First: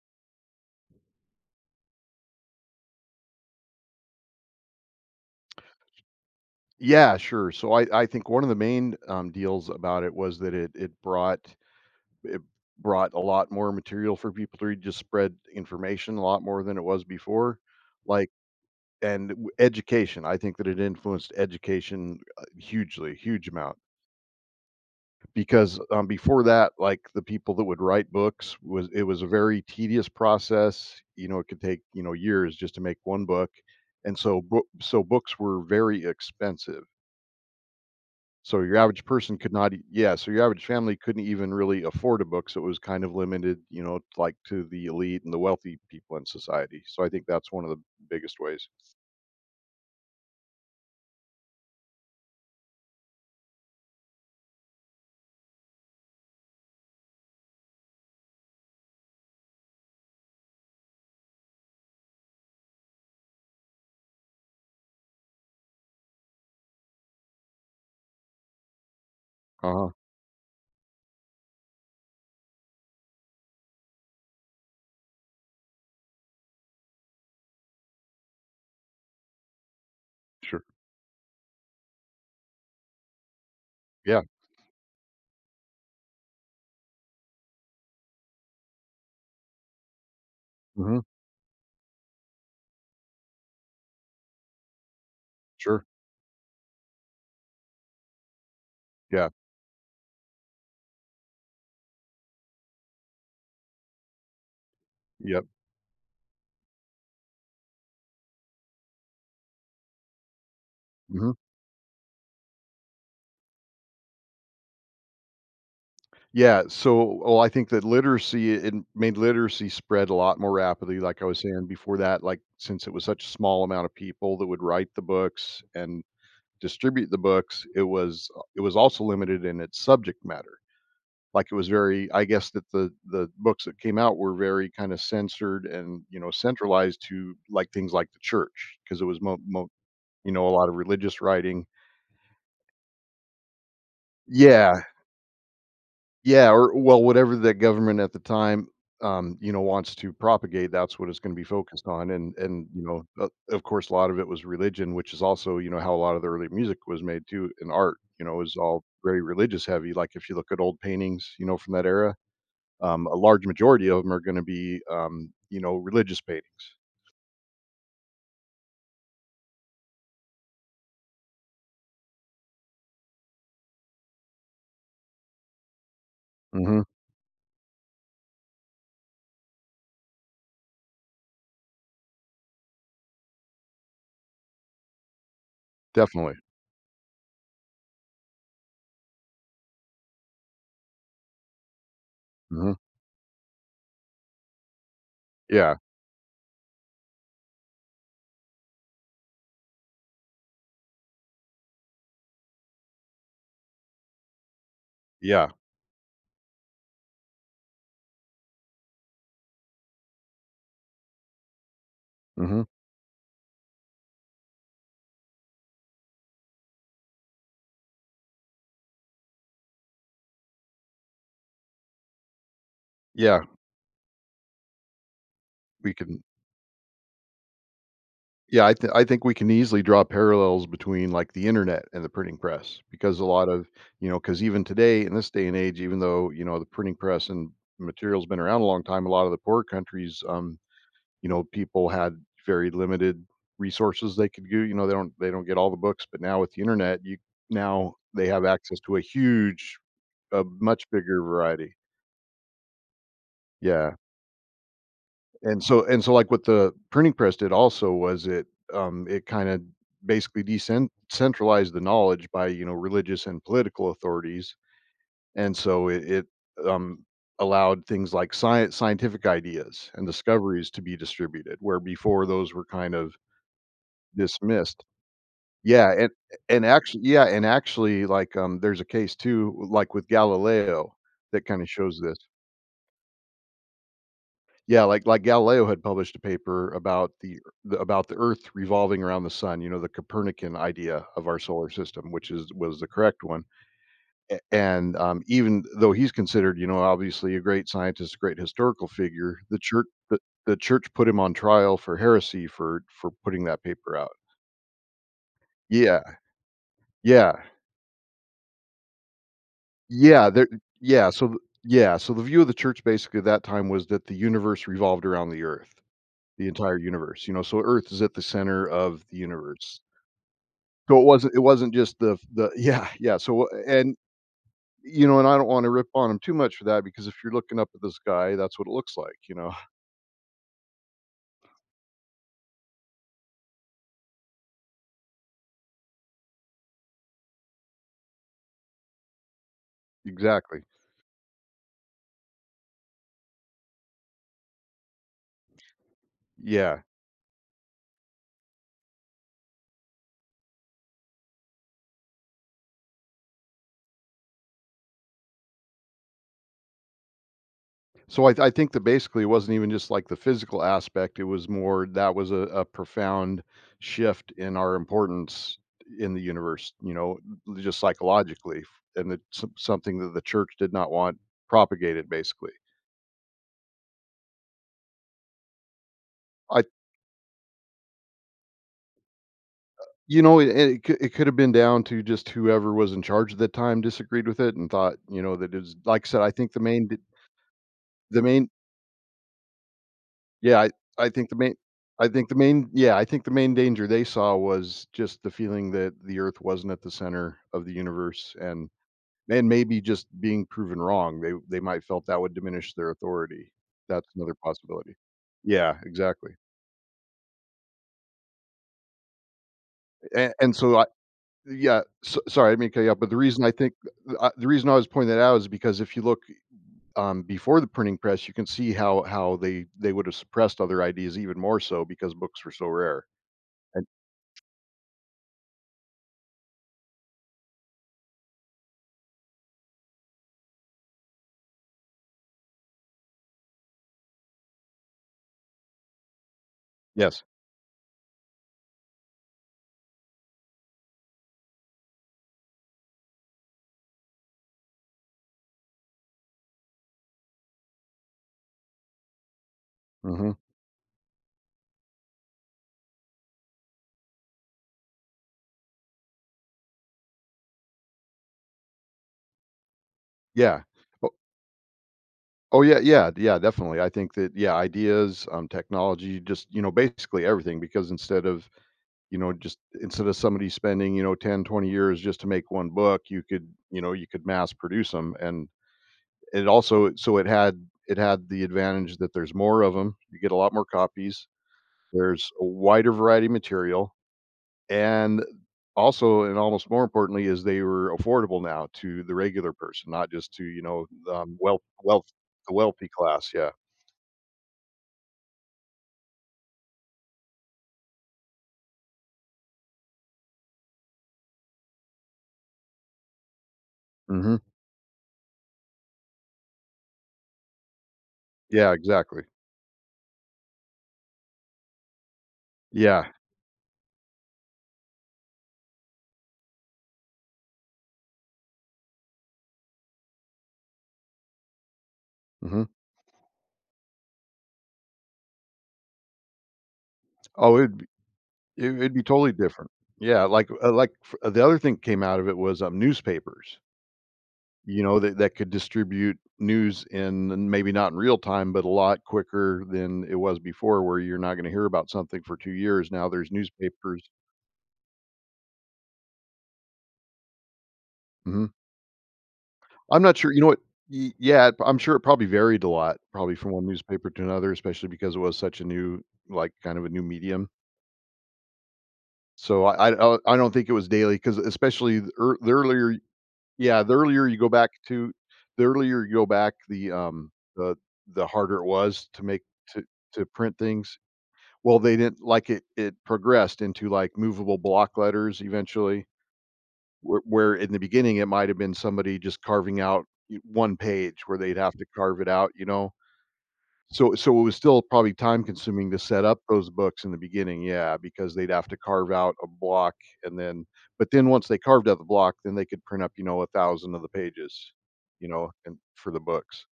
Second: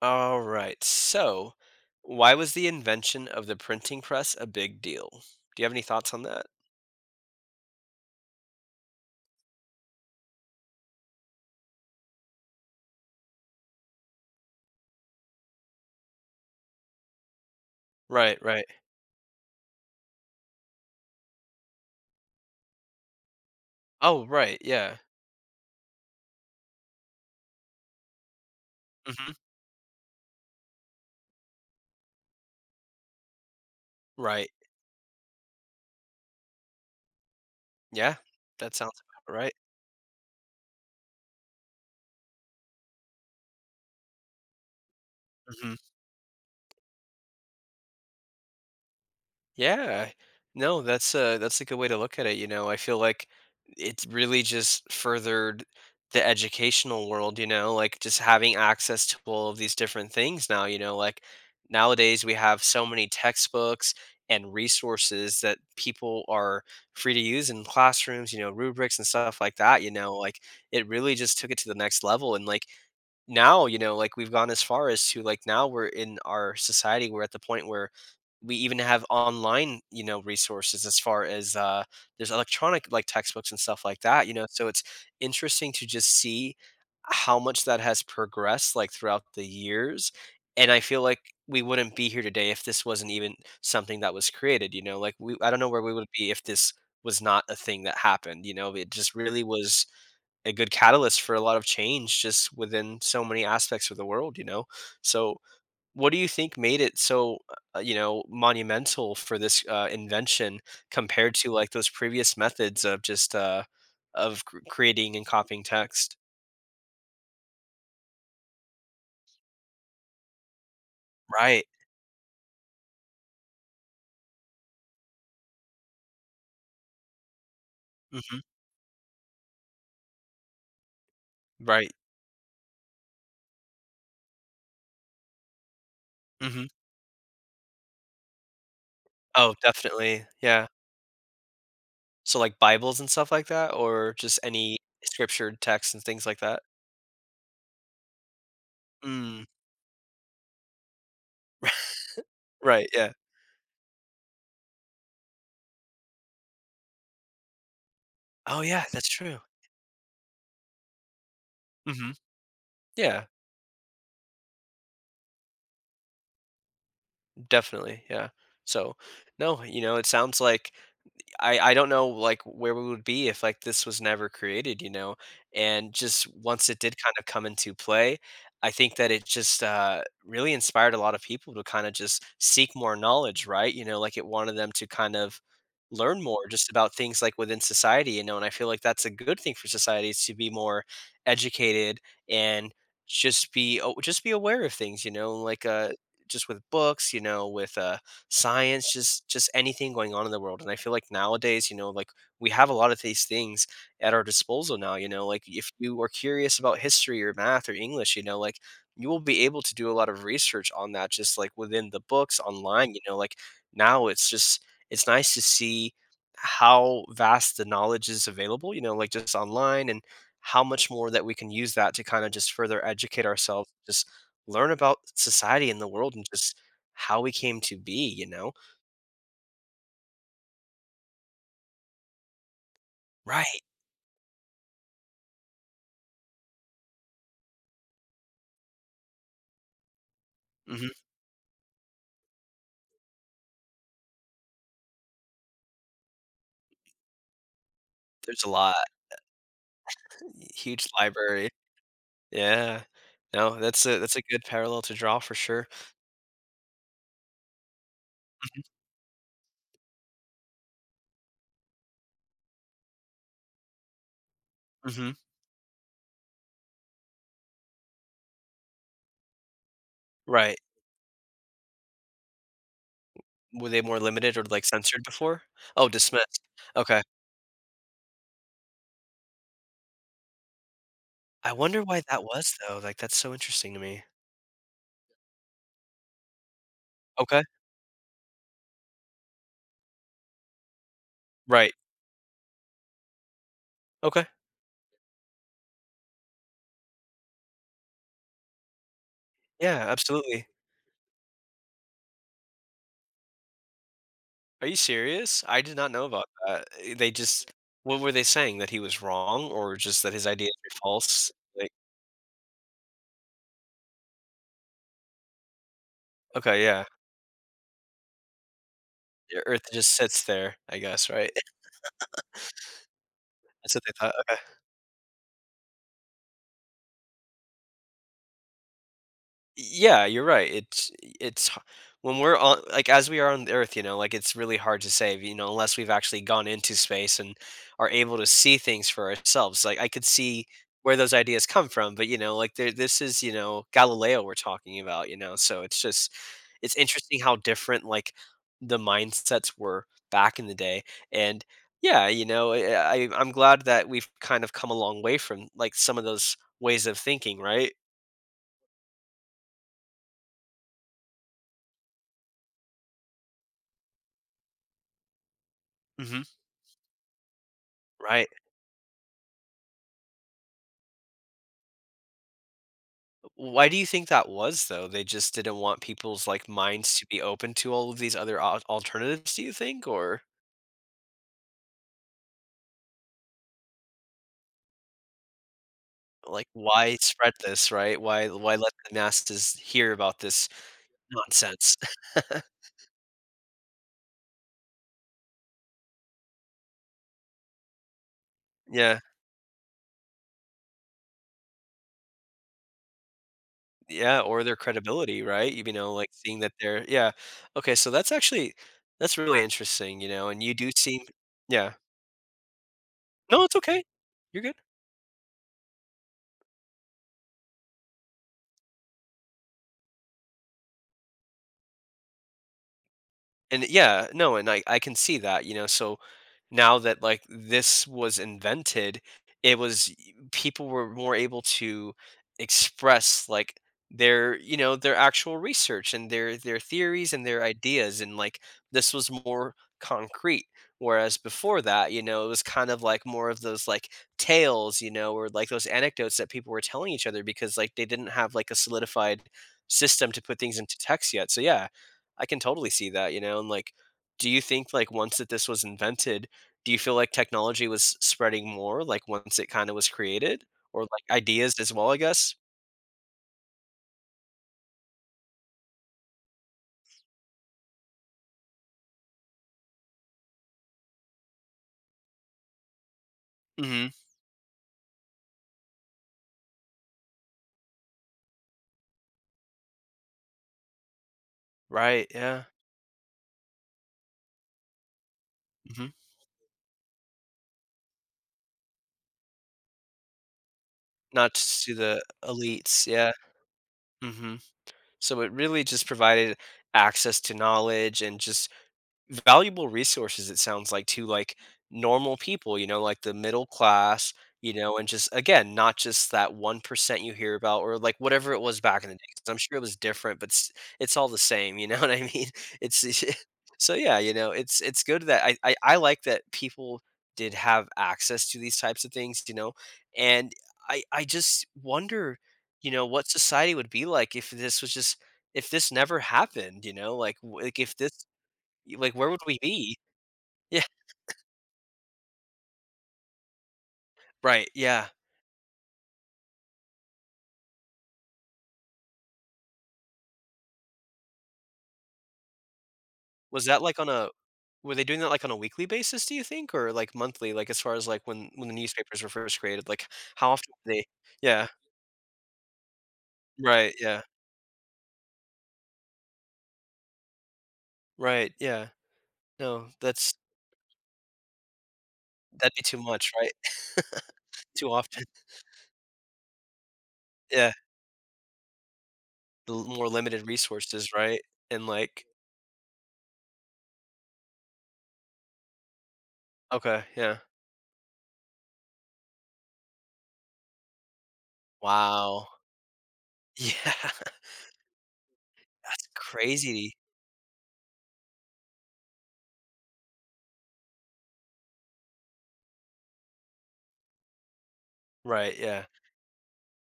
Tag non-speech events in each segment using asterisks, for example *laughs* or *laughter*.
All right. So, why was the invention of the printing press a big deal? Do you have any thoughts on that? Yeah, sure. So I think one of the main deals about it was that it brought it a lot more material for people to read, just spread information a lot more than it was before. Like Right, right. Education, I think that it influenced education hugely, huge amount. Oh, right. Yeah. Because before that, like, the people that would write books was a Hmm. very tedious process. You know, it could take, you know, years just to make one book, and Right. So books were very expensive. Yeah. So That your sounds average about person could right. not e yeah, so your average family couldn't even really afford a book, so it was kind of limited, you know, like, to the elite and the Mm-hmm. wealthy people in society, so I think that's one of the biggest ways. Yeah. No, that's a good way to look at it, you know. I feel like it's really just furthered the educational world, you know, like just having access to all of these different things now, you know, like nowadays we have so many textbooks and resources that people are free to use in classrooms, you know, rubrics and stuff like that, you Uh-huh. know, like it really just took it to the next level. And like now, you know, like we've gone as far as to, like, now we're in our society, we're at the point where we even have online, you know, Sure. resources as far as there's electronic, like, textbooks and stuff like Yeah. that, you know. So it's interesting to just see how much that has progressed, like, throughout the years. And I feel Mhm. like we wouldn't be here today if this wasn't even something that was created, you know, like we I don't know where Sure. we would be if this was not a thing that happened, you know. It just Yeah. really was a good catalyst for a lot of change, just within so many aspects of the world, you know? So, Yep. what do you think made it so, you know, monumental for this invention compared Mhm. to like those previous methods of just creating and copying text? Yeah, so, well, I think that literacy it made literacy spread a lot more rapidly, like I was Right. saying before, that, like, since it was such a small amount of people that would write the books and distribute the books, Hmm. It was also limited in its subject matter. Like, it was Right. very, I guess that the books that came out were very kind of censored and, you know, Hmm. centralized to like things like the church, because it was Oh, definitely. you know, a Yeah. lot of religious writing. So like Bibles and stuff like that, or just any Yeah, scripture text and things like yeah, that. or, well, whatever the government at the time, um, Mm. you know, wants to propagate, that's what it's going to be focused on. and *laughs* and you Right. know, Yeah. Of course a lot of it was religion, which is also, you know, how a lot of the early music was made too, and art, you know, is Oh, yeah. all That's very true. religious heavy. Like, if you look at old paintings, you know, from that Hmm. era, a Yeah. large majority of them are going to be, you know, religious paintings. Definitely, yeah. So, no, you know, it sounds like I don't know, like, where we would be if, like, this was never created, you know? And just once it Mhm. did kinda come into play, I think that it just, really inspired a lot of people to kinda just seek more knowledge, right? You know, like, it wanted them to kind of learn Definitely. more just about things, like, within society, you know? And I feel like that's a good thing for society is to be more educated and Mhm. Just be aware of things, you know? Like, Yeah, just with books, you know, with, science, just anything going on in the world. And I feel like nowadays, you know, like we have a lot of these things at our disposal now, you know, like yeah, if you are curious about history or math or English, you know, like you will be able to do a lot of research on that, just like within the books mhm, online, you know, like now it's just it's nice to see how vast the knowledge is available, you know, like just online. And how much more that we can use that to kind of just further educate yeah. ourselves, just learn about society and the We world, can, and just how we came to be, you know? yeah. I think we can easily draw parallels between, like, the internet and the printing press, because a lot Right. of, you know, because even today in this day and age, even though, you know, the printing press and materials been around a long time, a lot of the poor countries, Mhm. you know, people had very limited resources they could do. You know, they don't get all the books, but now with the internet, you, now they There's have a lot. access to a huge, a much Huge bigger library. variety. Yeah. No, that's Yeah, a that's a good parallel to draw for and sure. so and so like what the printing press did also was it, Mhm. It kind of basically decent the knowledge by, you know, religious and political authorities, Mhm. and so it, um, allowed things like science scientific ideas and Right. discoveries to be distributed, where before those were kind of Were they more limited or, like, dismissed. censored before? Oh, Yeah, and dismissed. Okay. Yeah, and actually, like, there's a case too, like, with Galileo that I kinda wonder shows why this. that was, though, like, that's so interesting to me. Yeah, like Galileo had published a paper about Okay. the about the Earth revolving around the sun, you know, the Copernican idea of our solar Right. system, which is was the correct one. Okay. Um, even though he's considered, you know, obviously a great scientist, great historical figure, the Yeah, church the absolutely. the church put him on trial for heresy for putting that paper out. Are you serious? I did not Yeah, know about that. Eh, they yeah. just what were they saying? That he was wrong or just that his Yeah, there ideas were yeah, so false? th Like Yeah, so the view of the church basically at that time was that the universe revolved around the Earth, the okay, entire yeah. universe, you know, so Earth is at the center of the The Earth universe. just sits there, I So guess, right? It wasn't just the *laughs* yeah, yeah, so That's what they and, thought, okay. you know, and I don't wanna rip on 'em too much for that, because if you're looking up at the sky, that's what it looks like, you know? *laughs* Yeah, you're right, it's h when we're on, like, as we are on the Earth, you know, like, it's really hard to say, you know, unless we've actually gone into space and are able to see things for ourselves, like, I could see Exactly. where those ideas come from, but, you know, like, there this is, you know, Galileo we're talking about, you know, so it's just it's Yeah. interesting how different, like, the mindsets were back in the day, and yeah, you know, I'm glad that we've kind of come a long way from, like, some of those ways of thinking, right? So I think that basically it wasn't even just like the physical aspect. It was more that was a profound shift in our importance in the Mhm. universe, you know, just Right. psychologically, and it's something that the church did not want propagated. Basically, Why do you think that was, though? They just didn't want people's, like, I, minds to be open to all of these other alternatives, do you think? Or you know, it could have been down to just whoever was in charge at the time disagreed with it and thought, you know, that, it's like I said. I like think the main why d- spread this, right? the main Why let the masses hear about this Yeah, I think the main nonsense? I think the *laughs* main yeah, I think the main danger they saw was just the feeling that the Earth wasn't at the center of the universe, Yeah. and maybe just being proven wrong. They might felt that would diminish their authority. That's Yeah, another or their possibility. credibility, right? You Yeah, know, like exactly. seeing that they're yeah. Okay, so that's actually that's really interesting, you know, and you And do so I seem yeah. Yeah, so, sorry, I didn't mean to cut you off, but No, it's okay. You're the good. reason I was pointing that out is because if you look, before the printing press, you can see how they would have suppressed other ideas even more so, because books were so rare. And And yeah, no, and I can see that, you know, so now that like this was invented, people were more able to express like their, you know, their actual research and their theories yes. and their ideas, and like this was more concrete. Whereas before that, you know, it was kind of like more of those like tales, you know, or like those anecdotes that people were telling each other because, like, they didn't have like a solidified system to Hmm. put things into text yet. So yeah, I can totally see that, you know, and like, do you think, like, once that this was invented, do you feel like technology was spreading more like once it kind of was created, Yeah. or like Oh, ideas as well, I guess? oh yeah, yeah, yeah, definitely. I think that, yeah, ideas, technology, just, you know, basically everything. Because instead of somebody spending, you know, 10, 20 years just to make one book, you could, you Hmm. know, you could mass produce them, and it also so it had the advantage that there's more of them. You get a lot more copies. Right. There's Yeah. a wider variety of material. And Hmm. also, and almost more importantly, is they were affordable now to the regular person, not just to, you know, Not wealth just to the wealth the elites. wealthy Yeah. class, yeah. Hmm. So it really just provided access to knowledge and just valuable resources, it sounds like, to like normal people, you know, like the middle class, Mhm. you know, and just again, not just that 1% you hear about, or like whatever it was Yeah, back in the day, exactly. 'cause I'm sure it was different, but it's all the same, you know, *laughs* what I mean. It's Yeah. *laughs* so yeah, you know, it's good that I like that people did have access to these types of things, you know. And I just wonder, Mhm. you know, what society would be like if this was just if this never happened, you know, Oh, like if it'd be, this Y like, it'd be where would totally we different. be? Yeah, Yeah, like, f the other thing that came out of it was, newspapers, right, you yeah. know, that that could distribute news in, and maybe not in real time, but a lot quicker than it was before, where you're not gonna hear about something for 2 years. Now there's Was that, like, on newspapers. a were they doing that, like, on a weekly basis, do you think? Or, like, monthly, like, as far as, like, when Mhm. The newspapers were first created, like, I'm not how sure, you know often what. do they Y Yeah, Yeah, I'm sure it probably varied a lot, probably from one right, yeah, newspaper to another, especially because it was such a new, like, kind of a new medium. right, yeah. So, No, I don't think it was daily, because especially the that'd be too earlier, much, right? yeah, the *laughs* earlier you go Too back often. to, the earlier you go back, the, Yeah, the the harder it was to make, the l to more limited to print resources, things. right? And, Well, they like didn't, like, it progressed into, like, movable block letters eventually, okay, yeah. where in the beginning, it might have been somebody just carving out y one page where they'd have to carve Wow. it out, you know? *laughs* Yeah, So, so it was still probably time that's consuming to set up those crazy. books in the beginning, yeah, because they'd have to carve out a block, and then, but then once they carved out the block, then they could print up, you know, 1,000 of the pages, you Right, know, yeah. and for the books.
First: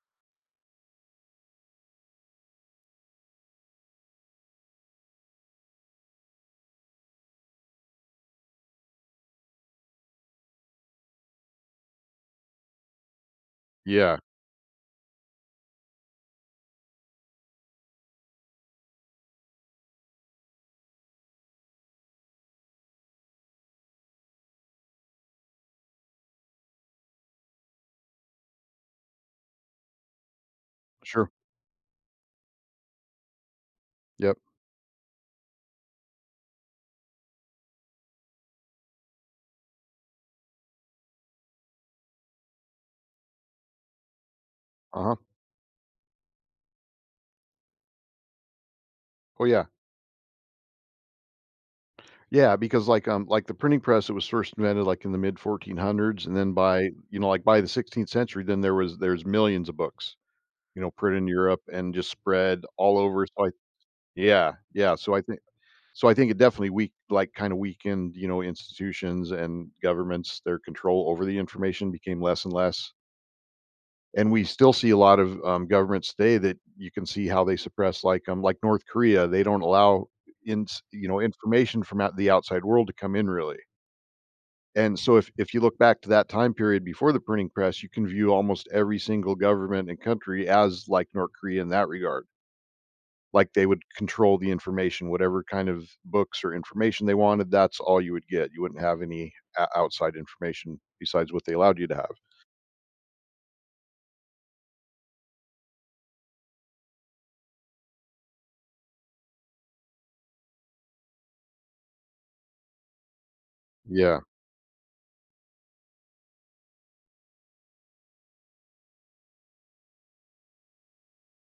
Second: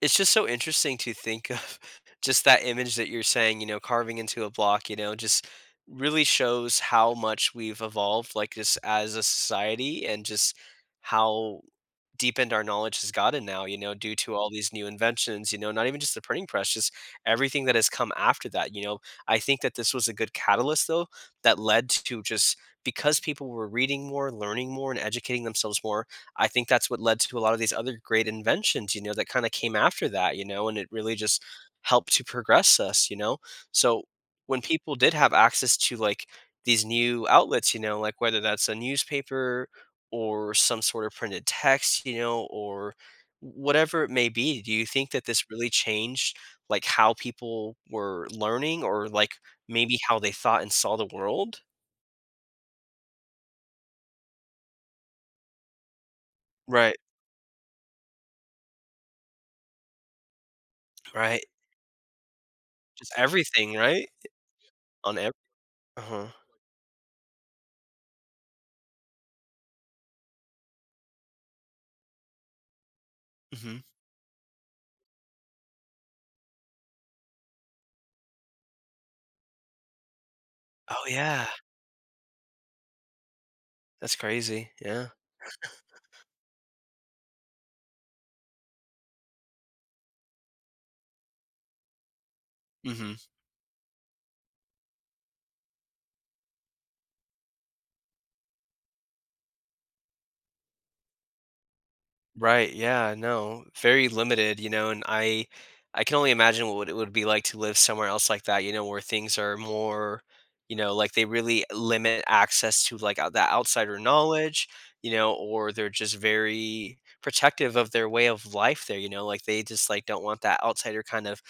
It's just so interesting to think of *laughs* just that image that you're saying, you know, carving into a block, you know, just really shows how much we've evolved, like just as a society, and just how deepened our knowledge has gotten now, you know, due Yeah, to all these new inventions, you know, not even just the printing press, just everything that has come after that, you know. I think that this was a good catalyst, though, that led to just because people were reading more, learning more, and educating themselves more, I think that's what led to a lot of these other great inventions, you know, that kind of came after that, you know, and it really sure. just helped to progress us, you know. So Yep. when people did have access to, like, these new outlets, you know, like whether that's a newspaper or some sort of printed text, you know, or whatever it may be. Do you think Uh-huh. that this really changed like how people were learning, or like Oh, yeah. maybe how they thought and saw the world? Yeah, because, like, the printing press, it was first invented, like, in the mid 1400s, and then by, Right, you know, like, by the 16th century, then there's millions of books. You know, put in right. Europe and just spread all Just over, so everything, right? Yeah, so On every. I Uh-huh. think it definitely kinda weakened, you know, institutions and governments, their control over the information became less and less, Mhm. and we still see a lot of, governments today that you can see how they suppress, like, um, like North Korea, they don't allow in, Oh, you know, yeah. information from out the outside world to come in really, That's crazy. and Yeah. so if you look back to that time period before the printing press, you can view almost every single government and country as like North Korea in that regard. Mhm. Like, they would control the information, whatever kind of books or information they wanted, that's all you would get. You wouldn't have any o outside information besides what they allowed you to have. Right, yeah, no, very limited, you know, and I can only imagine what it would be like to live somewhere else like that, you know, where things are more, you know, like they really limit access to, like, that outsider Yeah, knowledge, you know, or they're just very protective of their way of life there, you know, like they just like don't want that outsider kind of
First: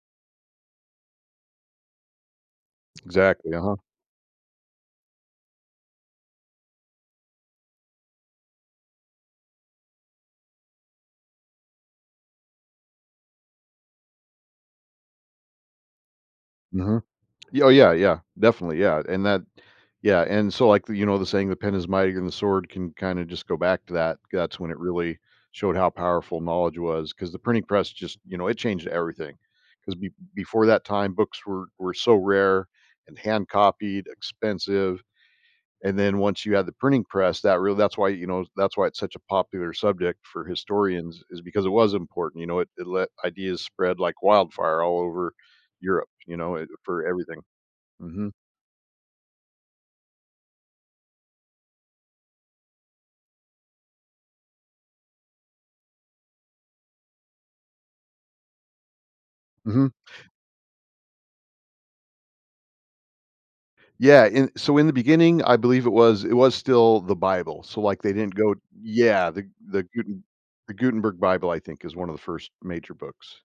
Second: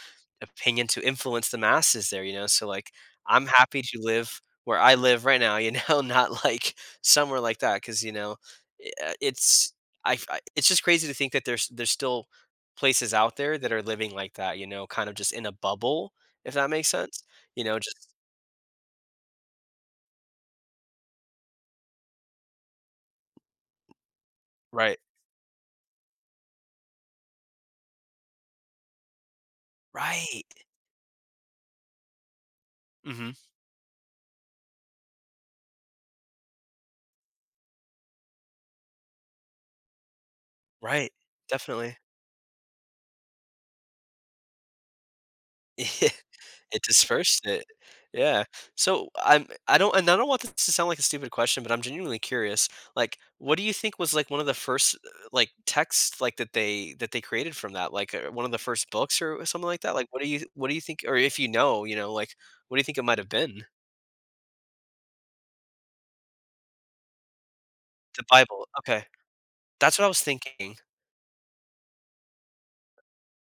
opinion to influence the masses there, you know. So like I'm exactly, uh-huh, happy to live where I live right now, you know, *laughs* not like somewhere like that because, you know, it's I f I it's just crazy to think that there's still places out there that are living like that, you know, kind of just in a bubble, if that makes mhm. sense, you Yeah, oh, know, yeah, just yeah, definitely, yeah, and that yeah, and so, like, you know, the saying, "The pen is mightier than the sword," can kinda just go back to that. That's when it Right. really showed how powerful knowledge was, because the printing press, just, you know, it changed everything, 'cause be Right. before that time, books were, so rare and Mhm. hand copied, expensive, and then once you had the printing press, that really, that's why, you know, that's why it's such a popular subject for Right. historians, is because it was Definitely. important, you know, it let ideas spread like wildfire all over Europe, *laughs* you know, It for everything. dispersed it. Hmm. Yeah. So, I don't and I don't want this to sound like a stupid question, but I'm genuinely curious, like, what do you think was, like, one of the first, like, texts, like, that they created from that? Like, one of the first books or something like Hmm. that? Like, what do you think, or if you know, you know, like, what do you think it might have been? So in the beginning, I believe it was, it was still the Bible, so, like, they The didn't go, Bible, okay. yeah, the the That's what I was Guten, the thinking. Gutenberg Bible, I think, is one of the first major books.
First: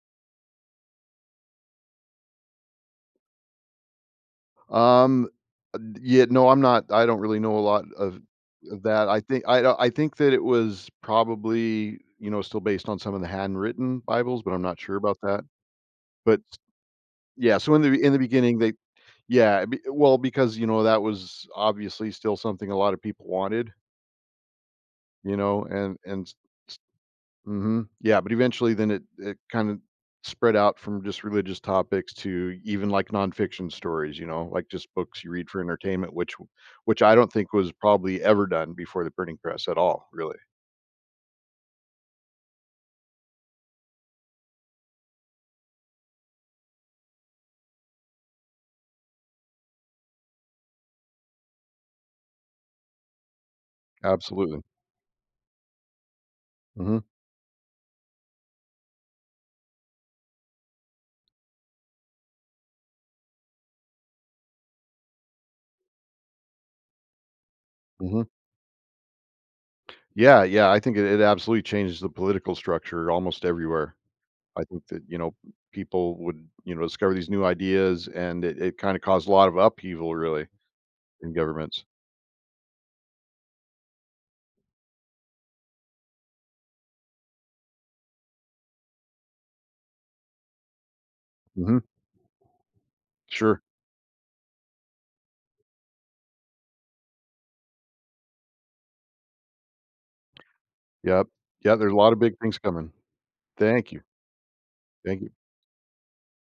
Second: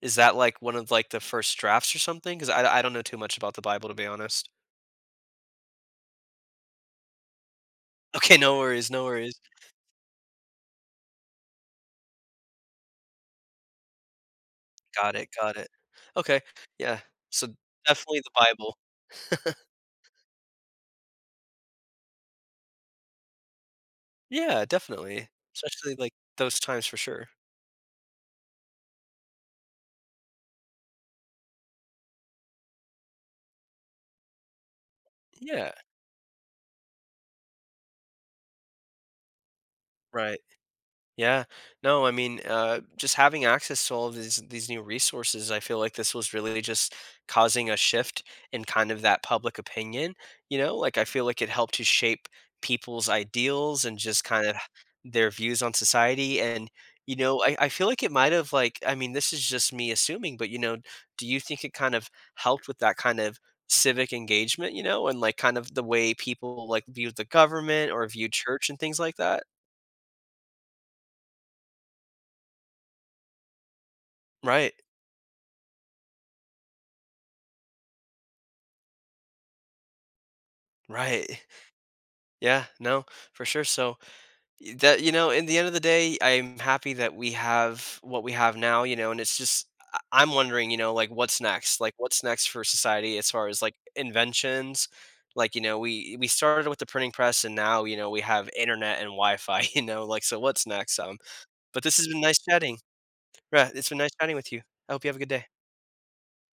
Is that, like, one of, like, the first drafts or something? Because I don't know too much about the Bible, to be honest. Um, yeah, no, I'm not, I don't really know a lot Okay, no of worries, no that. Worries. I think that it was probably, you know, still based on some of the handwritten Bibles, but I'm not sure Got about it, that. got it. Okay, But yeah. So, yeah, so in the definitely the beginning they, Bible. Well, because, you know, that was obviously still something a lot of people wanted, Yeah, definitely. you know, Especially, like, and those times for sure. mhm. Yeah, but eventually then it kind of spread out from just religious topics to even, like, nonfiction stories, you know, like just books you read for Yeah, entertainment, which I don't think was probably ever done before the printing press at all, really. right. Yeah. No, I mean, just having access to all of these new resources, I feel like this was really just causing a shift in kind of that public opinion. You know, like I feel like it helped to shape people's ideals and just kind of Absolutely. their views on society. And Mhm. you know, I feel like it might have like I mean, this is just me assuming, but you know, do you think it kind of helped with that kind of civic engagement? You know, and like kind of the way people like viewed the government or Mhm. viewed church and things like that. Yeah, yeah, I think it absolutely changes the political structure almost everywhere. I Right. think that, you know, people would, you know, discover these new ideas and it kind of caused a lot of upheaval really in Right. governments. Yeah, no, for sure. So y- that you know, in the end of the day, I'm happy that we have what we have now, you know, and it's just I'm wondering, you know, like what's next? Mhm. Like what's next for society as far Sure. as like inventions? Like, you know, we started with the printing press, and now, you know, we have internet and Wi-Fi, *laughs* you know, like so what's next? Yep. Yeah, But there's this a has lot of been nice big things chatting. coming. Right, it's Thank been you. nice chatting with you. I hope you have a Thank good you. day.